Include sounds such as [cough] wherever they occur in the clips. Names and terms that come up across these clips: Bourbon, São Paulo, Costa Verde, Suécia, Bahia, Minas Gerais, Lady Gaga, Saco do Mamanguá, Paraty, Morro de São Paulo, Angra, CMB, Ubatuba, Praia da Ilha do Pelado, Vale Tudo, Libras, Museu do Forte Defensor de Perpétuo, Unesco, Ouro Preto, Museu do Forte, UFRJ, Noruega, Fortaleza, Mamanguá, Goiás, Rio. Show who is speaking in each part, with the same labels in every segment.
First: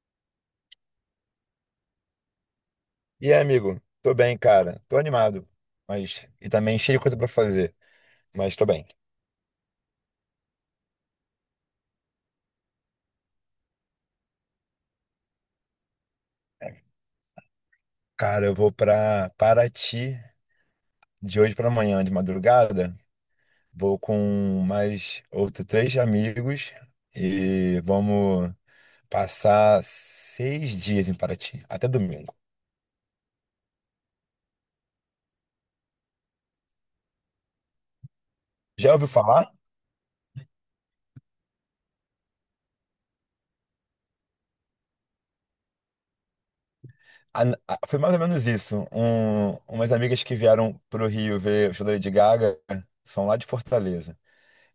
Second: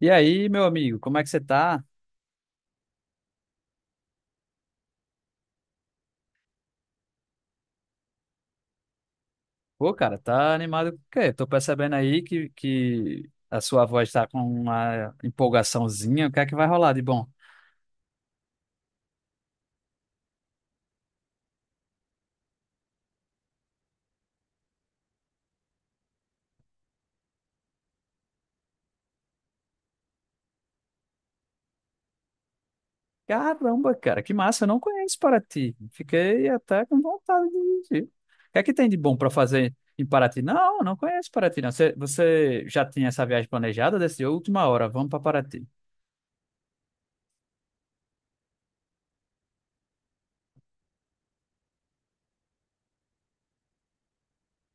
Speaker 1: E aí, meu amigo, como é que você tá?
Speaker 2: E aí, amigo? Tô bem, cara. Tô animado, mas e também cheio de coisa pra fazer, mas tô bem.
Speaker 1: Pô, cara, tá animado com o quê? Tô percebendo aí que a sua voz tá com uma empolgaçãozinha. O que é que vai rolar de bom?
Speaker 2: Cara, eu vou pra Paraty de hoje pra amanhã, de madrugada. Vou com mais outros três amigos e vamos passar seis dias em Paraty, até domingo.
Speaker 1: Caramba, cara, que massa, eu não conheço Paraty. Fiquei até com vontade de ir. O que é que tem
Speaker 2: Já
Speaker 1: de
Speaker 2: ouviu
Speaker 1: bom pra
Speaker 2: falar?
Speaker 1: fazer em Paraty? Não, não conheço Paraty, não. Você já tinha essa viagem planejada? Decidiu, última hora, vamos pra Paraty.
Speaker 2: A- Foi mais ou menos isso. Umas amigas que vieram pro Rio ver o show da Lady Gaga são lá de Fortaleza.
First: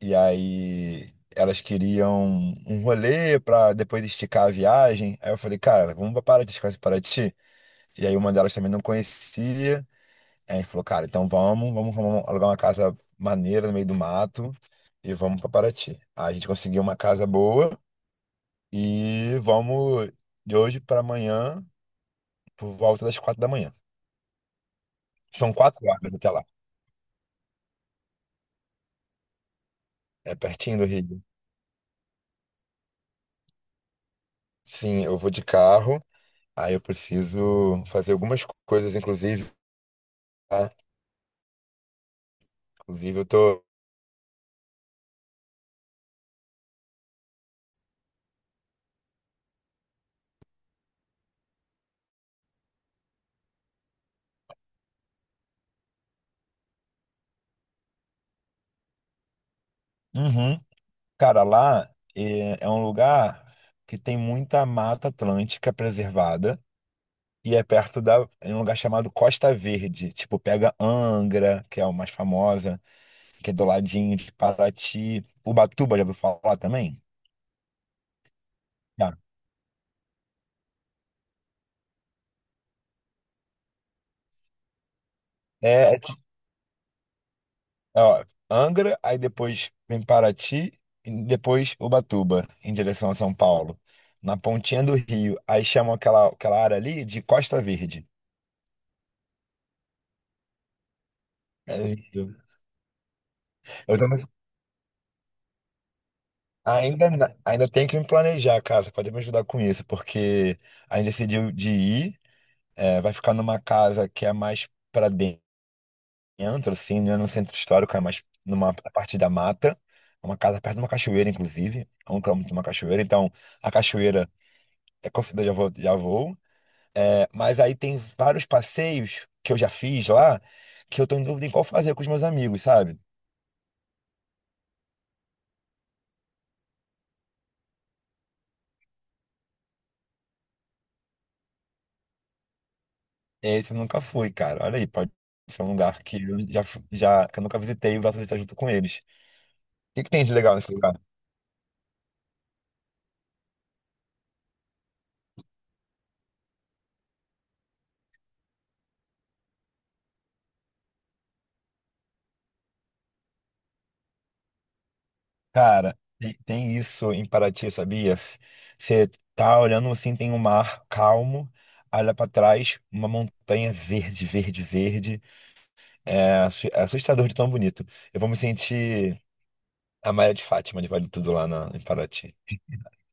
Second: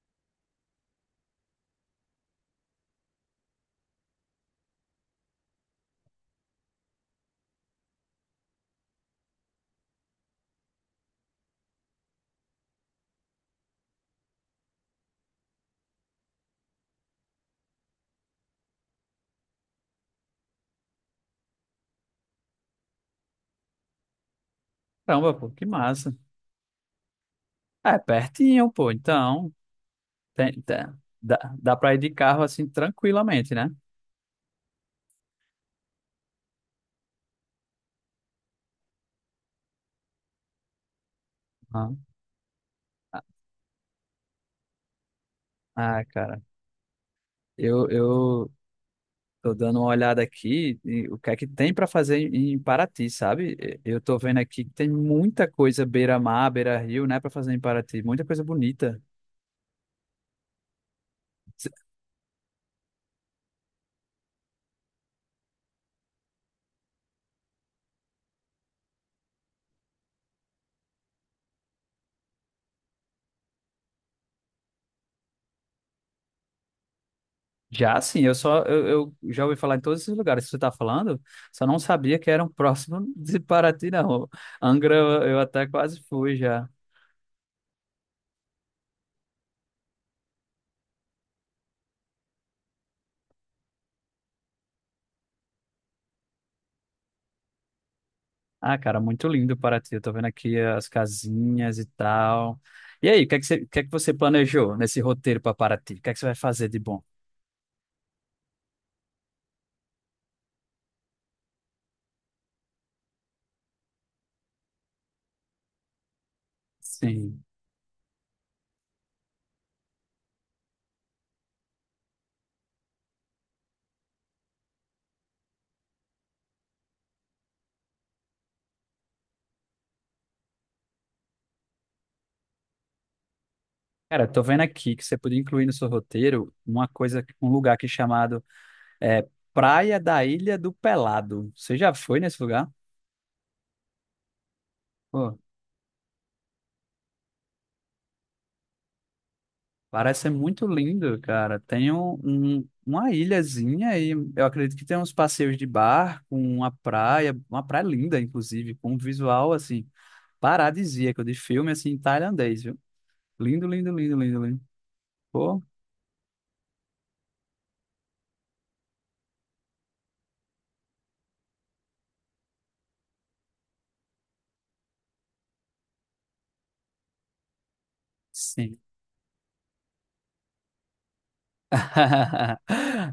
Speaker 2: E aí elas queriam um rolê pra depois esticar a viagem. Aí eu falei, cara, vamos pra Paraty, conhece Paraty? E aí uma delas também não conhecia. Aí a gente falou, cara, então vamos, alugar uma casa maneira no meio do mato e vamos pra Paraty. Aí a gente conseguiu uma casa boa e vamos de hoje pra amanhã, por volta das quatro da manhã.
Speaker 1: Caramba, pô,
Speaker 2: São
Speaker 1: que
Speaker 2: quatro horas
Speaker 1: massa.
Speaker 2: até lá.
Speaker 1: É, pertinho, pô, então.
Speaker 2: É
Speaker 1: Tem,
Speaker 2: pertinho do
Speaker 1: tem-
Speaker 2: Rio.
Speaker 1: dá pra ir de carro assim tranquilamente, né?
Speaker 2: Sim, eu vou de carro. Aí eu preciso fazer algumas coisas, inclusive. Tá?
Speaker 1: Ah.
Speaker 2: Inclusive, eu tô.
Speaker 1: Ah, cara, eu tô dando uma olhada aqui e o que é que tem para fazer em Paraty, sabe? Eu tô vendo aqui que tem muita coisa beira-mar, beira-rio, né, para fazer em Paraty, muita coisa bonita.
Speaker 2: Uhum. Cara,
Speaker 1: Se-
Speaker 2: lá é um lugar que tem muita mata atlântica preservada e é perto da. É um lugar chamado Costa Verde. Tipo, pega Angra, que é o mais famosa, que é do ladinho de Paraty. Ubatuba, já ouviu falar também?
Speaker 1: Já sim, eu só eu,
Speaker 2: Já.
Speaker 1: eu já ouvi falar em todos esses lugares que você tá falando, só não sabia que eram [laughs] próximos de Paraty, não. Angra eu até
Speaker 2: É, é,
Speaker 1: quase
Speaker 2: ti-
Speaker 1: fui já.
Speaker 2: ó, Angra, aí depois vem Paraty, e depois Ubatuba, em direção a São Paulo. Na pontinha do Rio. Aí chamam aquela área ali de Costa Verde.
Speaker 1: Ah, cara, muito lindo Paraty. Eu tô vendo aqui as
Speaker 2: É
Speaker 1: casinhas e
Speaker 2: isso.
Speaker 1: tal. E aí, o que é que você, o que é que
Speaker 2: Eu tô
Speaker 1: você planejou nesse roteiro para Paraty? O que é que você vai fazer de bom?
Speaker 2: Ainda, na- Ainda tem que me planejar, cara. Você pode me ajudar com isso, porque a gente decidiu de ir, vai ficar numa casa que é mais pra dentro, assim, não é no
Speaker 1: Sim.
Speaker 2: centro histórico, é mais numa parte da mata. É uma casa perto de uma cachoeira, inclusive, é um quilômetro de uma cachoeira. Então, a cachoeira é considerada já vou. É, mas aí tem vários passeios que eu já fiz lá, que eu tô em dúvida em qual fazer com os meus amigos, sabe?
Speaker 1: Cara, tô vendo aqui que você podia incluir no seu roteiro uma coisa, um lugar aqui chamado é, Praia da Ilha do Pelado. Você já foi nesse lugar?
Speaker 2: Esse eu nunca fui, cara. Olha aí, pode
Speaker 1: Pô,
Speaker 2: ser um lugar que já que eu nunca visitei e gosto de estar junto com eles. O que que
Speaker 1: parece
Speaker 2: tem
Speaker 1: ser
Speaker 2: de legal
Speaker 1: muito
Speaker 2: nesse lugar?
Speaker 1: lindo, cara. Tem um, uma ilhazinha e eu acredito que tem uns passeios de barco, uma praia linda, inclusive, com um visual, assim, paradisíaco, de filme, assim, tailandês, viu? Lindo, lindo, lindo, lindo, lindo. Pô,
Speaker 2: Cara, tem, tem isso em Paraty, sabia? Você tá olhando assim, tem um mar calmo, olha pra trás, uma montanha verde, verde, verde. É, é assustador de tão bonito. Eu vou me
Speaker 1: sim.
Speaker 2: sentir a Maria de Fátima de Vale Tudo em Paraty.
Speaker 1: [laughs]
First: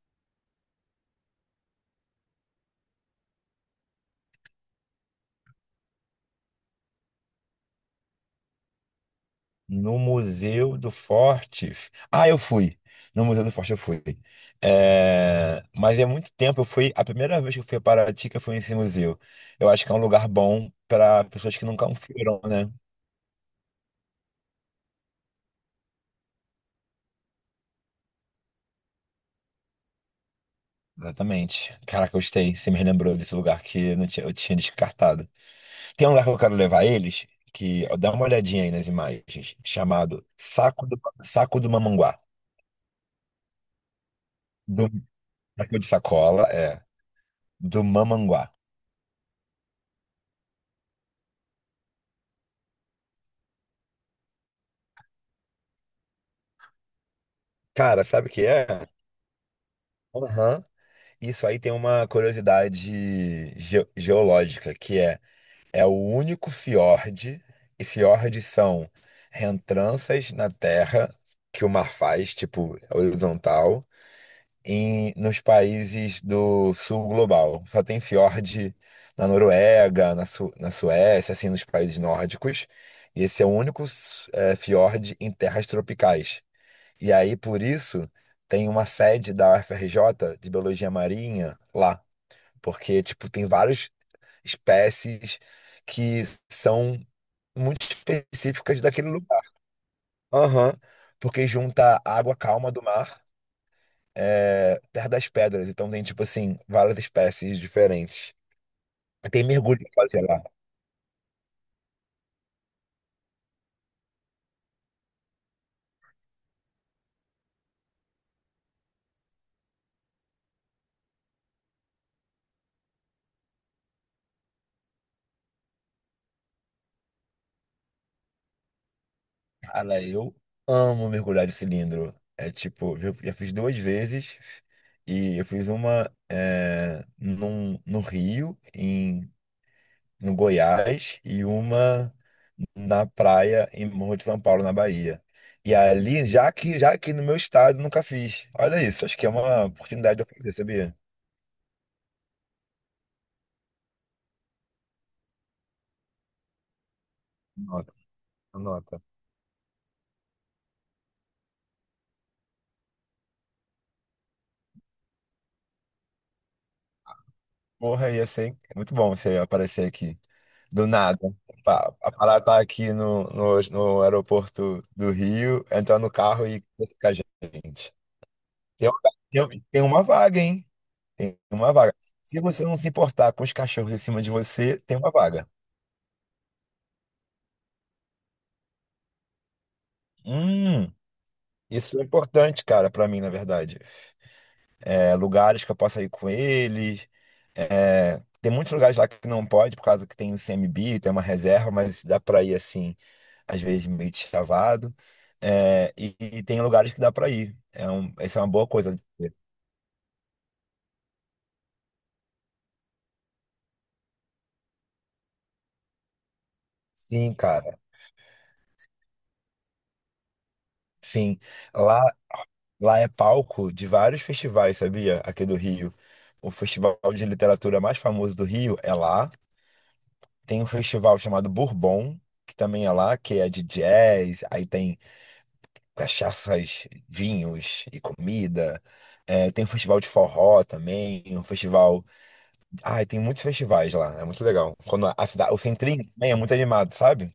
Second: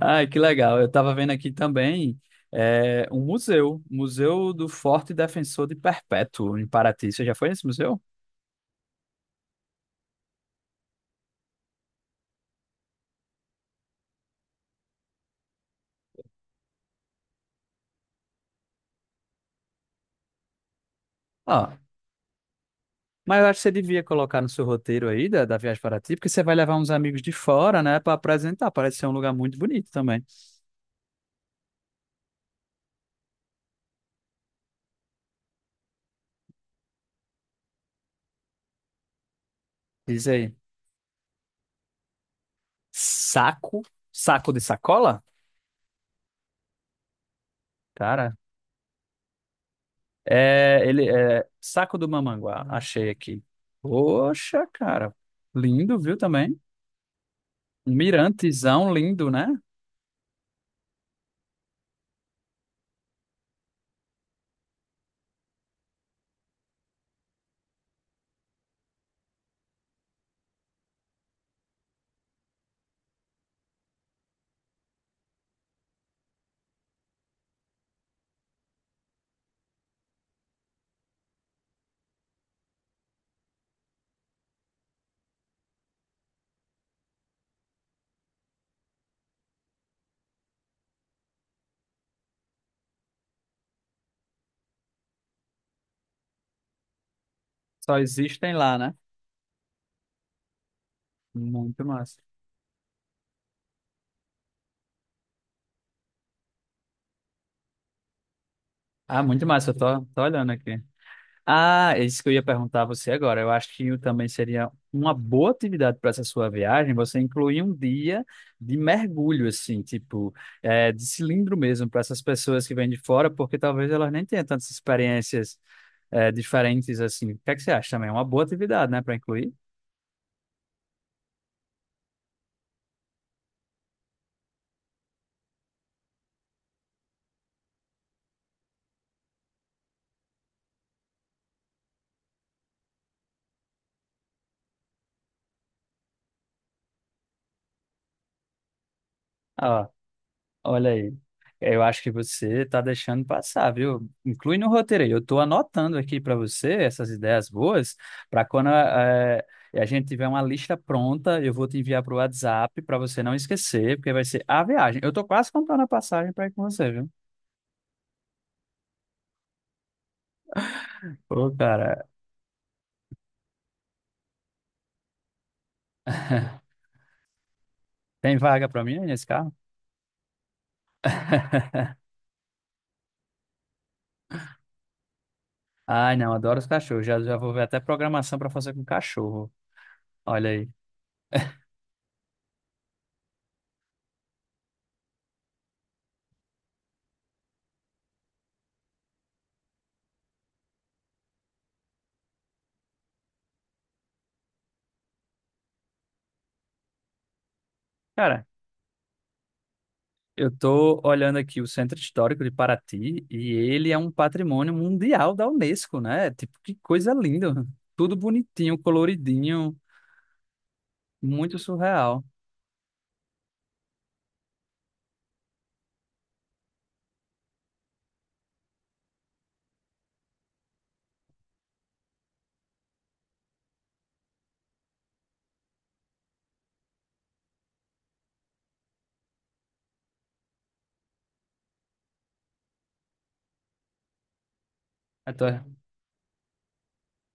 Speaker 1: Ai, que legal. Eu estava vendo aqui também um museu, Museu do Forte Defensor de Perpétuo, em Paraty. Você já foi nesse museu?
Speaker 2: No Museu do Forte. Ah, eu fui. No Museu do Forte eu fui. É, mas é muito tempo. Eu fui. A primeira vez que eu fui a Paraty, que eu fui nesse museu. Eu acho que é um lugar bom para pessoas que
Speaker 1: Ah,
Speaker 2: nunca foram, né?
Speaker 1: mas eu acho que você devia colocar no seu roteiro aí da viagem para Paraty, porque você vai levar uns amigos de fora, né, para apresentar. Parece ser um lugar muito bonito também.
Speaker 2: Exatamente. Caraca, eu gostei. Você me lembrou desse lugar não tinha, eu tinha descartado. Tem um lugar que eu quero levar eles, que ó, dá uma olhadinha aí nas imagens, chamado
Speaker 1: Diz aí.
Speaker 2: Saco do Mamanguá.
Speaker 1: Saco, saco de
Speaker 2: Do,
Speaker 1: sacola?
Speaker 2: Saco de sacola, é. Do
Speaker 1: Cara,
Speaker 2: Mamanguá.
Speaker 1: é, ele é saco do Mamanguá, achei aqui. Poxa, cara, lindo, viu também? Um
Speaker 2: Cara, sabe o que é?
Speaker 1: mirantezão lindo, né?
Speaker 2: Aham. Isso aí tem uma curiosidade geológica, é o único fiord, e fiordes são rentranças na terra que o mar faz, tipo horizontal, nos países do sul global. Só tem fiord na Noruega, na Suécia, assim, nos países nórdicos. E esse é o único fiord em terras tropicais. E aí, por isso, tem uma sede da UFRJ de Biologia Marinha lá. Porque, tipo, tem várias espécies que são muito
Speaker 1: Só existem lá,
Speaker 2: específicas
Speaker 1: né?
Speaker 2: daquele lugar. Aham. Porque
Speaker 1: Muito
Speaker 2: junta a
Speaker 1: massa.
Speaker 2: água calma do mar, perto das pedras. Então tem, tipo assim, várias espécies diferentes.
Speaker 1: Ah,
Speaker 2: Tem
Speaker 1: muito massa, eu
Speaker 2: mergulho pra
Speaker 1: tô,
Speaker 2: fazer
Speaker 1: tô
Speaker 2: lá.
Speaker 1: olhando aqui. Ah, é isso que eu ia perguntar a você agora. Eu acho que também seria uma boa atividade para essa sua viagem, você incluir um dia de mergulho, assim, tipo, de cilindro mesmo, para essas pessoas que vêm de fora, porque talvez elas nem tenham tantas experiências, diferentes assim. O que é que você acha também? É uma boa atividade, né, para incluir?
Speaker 2: Cara, eu amo mergulhar de cilindro. É tipo, eu já fiz duas vezes. E eu fiz no Rio, no Goiás e uma na praia em Morro de São Paulo, na Bahia. E ali, já que já aqui no meu estado, nunca fiz. Olha isso, acho que é uma oportunidade de eu fazer,
Speaker 1: Olha
Speaker 2: sabia?
Speaker 1: aí. Eu acho que você tá deixando passar, viu? Inclui no roteiro aí. Eu tô anotando aqui para você essas ideias
Speaker 2: Nota,
Speaker 1: boas, para quando
Speaker 2: anota.
Speaker 1: a gente tiver uma lista pronta, eu vou te enviar pro WhatsApp para você não esquecer, porque vai ser a viagem. Eu tô quase comprando a passagem para ir com você, viu?
Speaker 2: Porra, ia ser muito bom você aparecer aqui. Do nada.
Speaker 1: Ô, cara,
Speaker 2: A parada tá aqui no aeroporto do Rio, entrar no carro e conversar com a gente.
Speaker 1: tem vaga para
Speaker 2: Tem
Speaker 1: mim
Speaker 2: uma,
Speaker 1: aí nesse carro?
Speaker 2: tem uma vaga, hein? Tem uma
Speaker 1: [laughs]
Speaker 2: vaga. Se você não se importar com os cachorros em cima de você, tem uma vaga.
Speaker 1: Ai, não, adoro os cachorros. Já, já vou ver até programação para fazer com cachorro. Olha aí.
Speaker 2: Hum. Isso é importante, cara, pra mim, na verdade. É, lugares que eu possa ir com eles. Tem muitos lugares lá que não pode, por causa que tem o CMB, tem uma reserva, mas dá pra ir assim, às vezes meio de chavado. E tem lugares que dá pra ir. É um, essa é
Speaker 1: Cara,
Speaker 2: uma boa coisa. De ter.
Speaker 1: eu tô olhando aqui o Centro Histórico de Paraty e ele é um patrimônio mundial da UNESCO, né? Tipo, que coisa
Speaker 2: Sim,
Speaker 1: linda.
Speaker 2: cara.
Speaker 1: Tudo bonitinho, coloridinho,
Speaker 2: Sim.
Speaker 1: muito
Speaker 2: Lá,
Speaker 1: surreal.
Speaker 2: lá é palco de vários festivais, sabia? Aqui do Rio. O festival de literatura mais famoso do Rio é lá. Tem um festival chamado Bourbon, que também é lá, que é de jazz, aí tem cachaças, vinhos e comida. É, tem um festival de forró também, um festival. Ai, tem muitos festivais lá, é muito legal. Quando a
Speaker 1: Eu
Speaker 2: cidade, o
Speaker 1: tô-
Speaker 2: Centrinho também é muito animado, sabe?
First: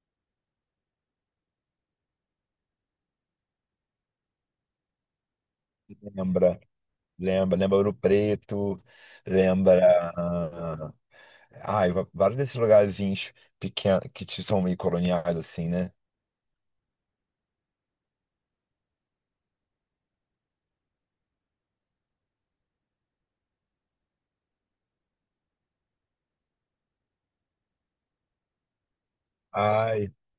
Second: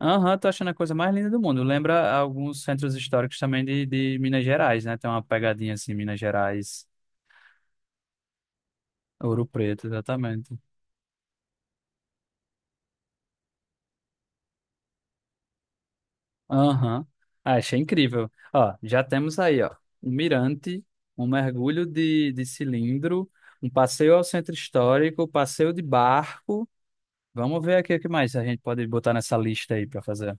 Speaker 1: aham, tô achando a coisa mais linda do mundo. Lembra alguns centros históricos também de Minas Gerais, né? Tem uma pegadinha assim, Minas
Speaker 2: Lembra,
Speaker 1: Gerais,
Speaker 2: lembra Ouro Preto,
Speaker 1: Ouro
Speaker 2: lembra.
Speaker 1: Preto, exatamente.
Speaker 2: Ai, vários desses lugarzinhos pequenos são meio coloniais, assim, né?
Speaker 1: Aham. Ah, achei incrível. Ó, já temos aí, ó, um mirante, um mergulho de cilindro, um passeio ao centro histórico, passeio de barco. Vamos ver aqui o que mais a gente pode botar nessa lista aí para
Speaker 2: Ai,
Speaker 1: fazer.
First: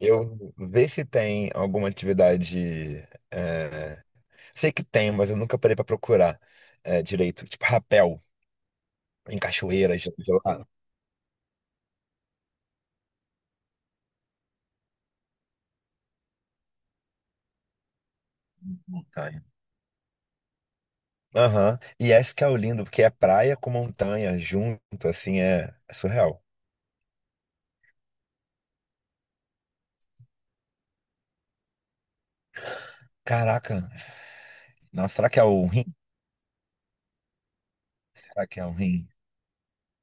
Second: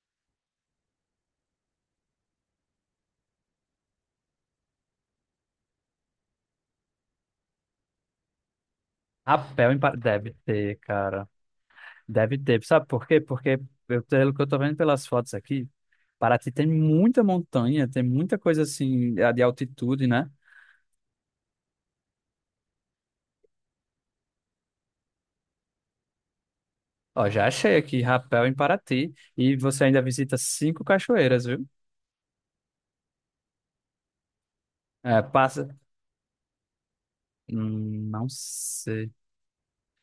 Speaker 2: eu ver se tem alguma atividade. é, Sei que tem, mas eu nunca parei pra procurar direito. Tipo rapel em cachoeiras
Speaker 1: Deve
Speaker 2: gelado,
Speaker 1: ter, cara. Deve ter. Sabe por quê? Porque eu, pelo que eu tô vendo pelas fotos aqui, Paraty tem muita montanha, tem muita coisa assim a de
Speaker 2: montanha.
Speaker 1: altitude, né?
Speaker 2: Aham. E esse que é o lindo, porque é praia com montanha junto, assim, é surreal.
Speaker 1: Ó, já achei aqui, rapel em Paraty. E você ainda visita cinco cachoeiras, viu?
Speaker 2: Caraca. Nossa,
Speaker 1: É.
Speaker 2: será que é o rim?
Speaker 1: Não
Speaker 2: Será que é o rim?
Speaker 1: sei.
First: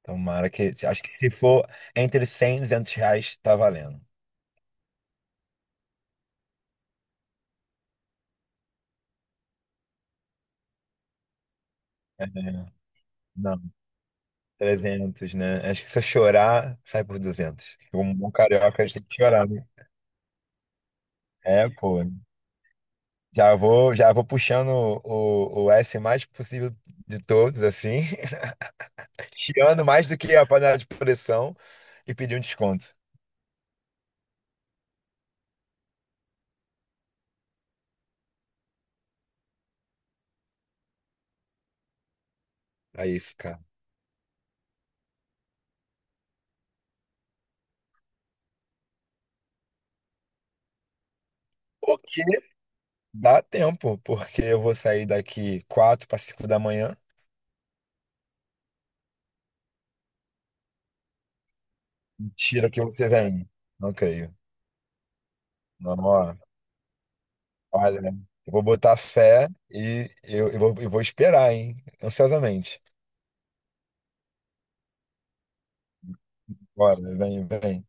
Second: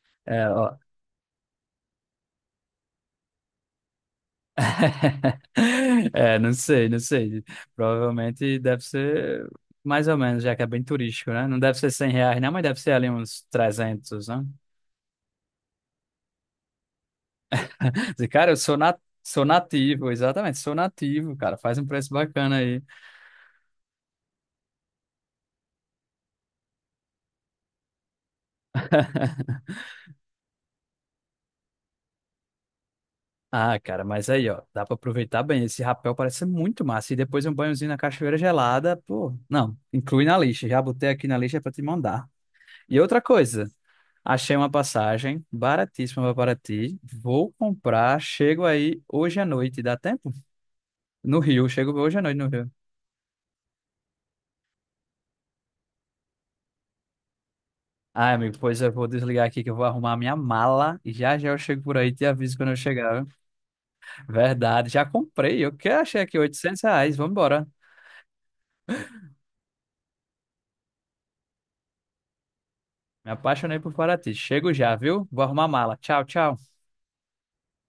Speaker 2: Tomara
Speaker 1: É,
Speaker 2: que.
Speaker 1: ó.
Speaker 2: Acho que se for entre 100 e R$ 200, tá valendo.
Speaker 1: [laughs] É, não sei, não sei. Provavelmente deve ser mais ou menos, já que é bem turístico, né? Não deve ser R$ 100, não, mas
Speaker 2: É,
Speaker 1: deve ser ali uns
Speaker 2: não,
Speaker 1: 300, né?
Speaker 2: 300, né? Acho que se eu chorar, sai por 200. Como um
Speaker 1: Dizer,
Speaker 2: bom
Speaker 1: cara,
Speaker 2: carioca, a gente tem que
Speaker 1: sou
Speaker 2: chorar, né?
Speaker 1: nativo, exatamente, sou nativo, cara.
Speaker 2: É,
Speaker 1: Faz um
Speaker 2: pô.
Speaker 1: preço bacana aí.
Speaker 2: Já vou puxando o S mais possível de todos, assim. [laughs] Tirando mais do que a panela de pressão e pedir um desconto.
Speaker 1: Ah, cara, mas aí, ó, dá pra aproveitar bem. Esse rapel parece ser muito massa. E depois um banhozinho na cachoeira gelada, pô. Não, inclui na lista. Já botei aqui na lista pra te mandar. E
Speaker 2: É
Speaker 1: outra
Speaker 2: isso, cara.
Speaker 1: coisa, achei uma passagem baratíssima para Paraty. Vou comprar, chego aí hoje à noite, dá tempo? No Rio, chego hoje à
Speaker 2: Porque
Speaker 1: noite no Rio.
Speaker 2: dá tempo, porque eu vou sair daqui 4 para 5 da manhã.
Speaker 1: Ai, amigo, pois eu vou desligar aqui que eu vou arrumar a minha mala e já já eu chego por aí, te aviso quando
Speaker 2: Mentira
Speaker 1: eu
Speaker 2: que você
Speaker 1: chegar, viu?
Speaker 2: vem. Não creio.
Speaker 1: Verdade, já comprei, eu que
Speaker 2: Não,
Speaker 1: achei
Speaker 2: ó,
Speaker 1: aqui R$ 800, vamos embora.
Speaker 2: olha, eu vou botar fé eu vou esperar, hein? Ansiosamente.
Speaker 1: Me apaixonei por Paraty. Chego já, viu? Vou arrumar a mala. Tchau, tchau.
Speaker 2: Bora, vem, vem.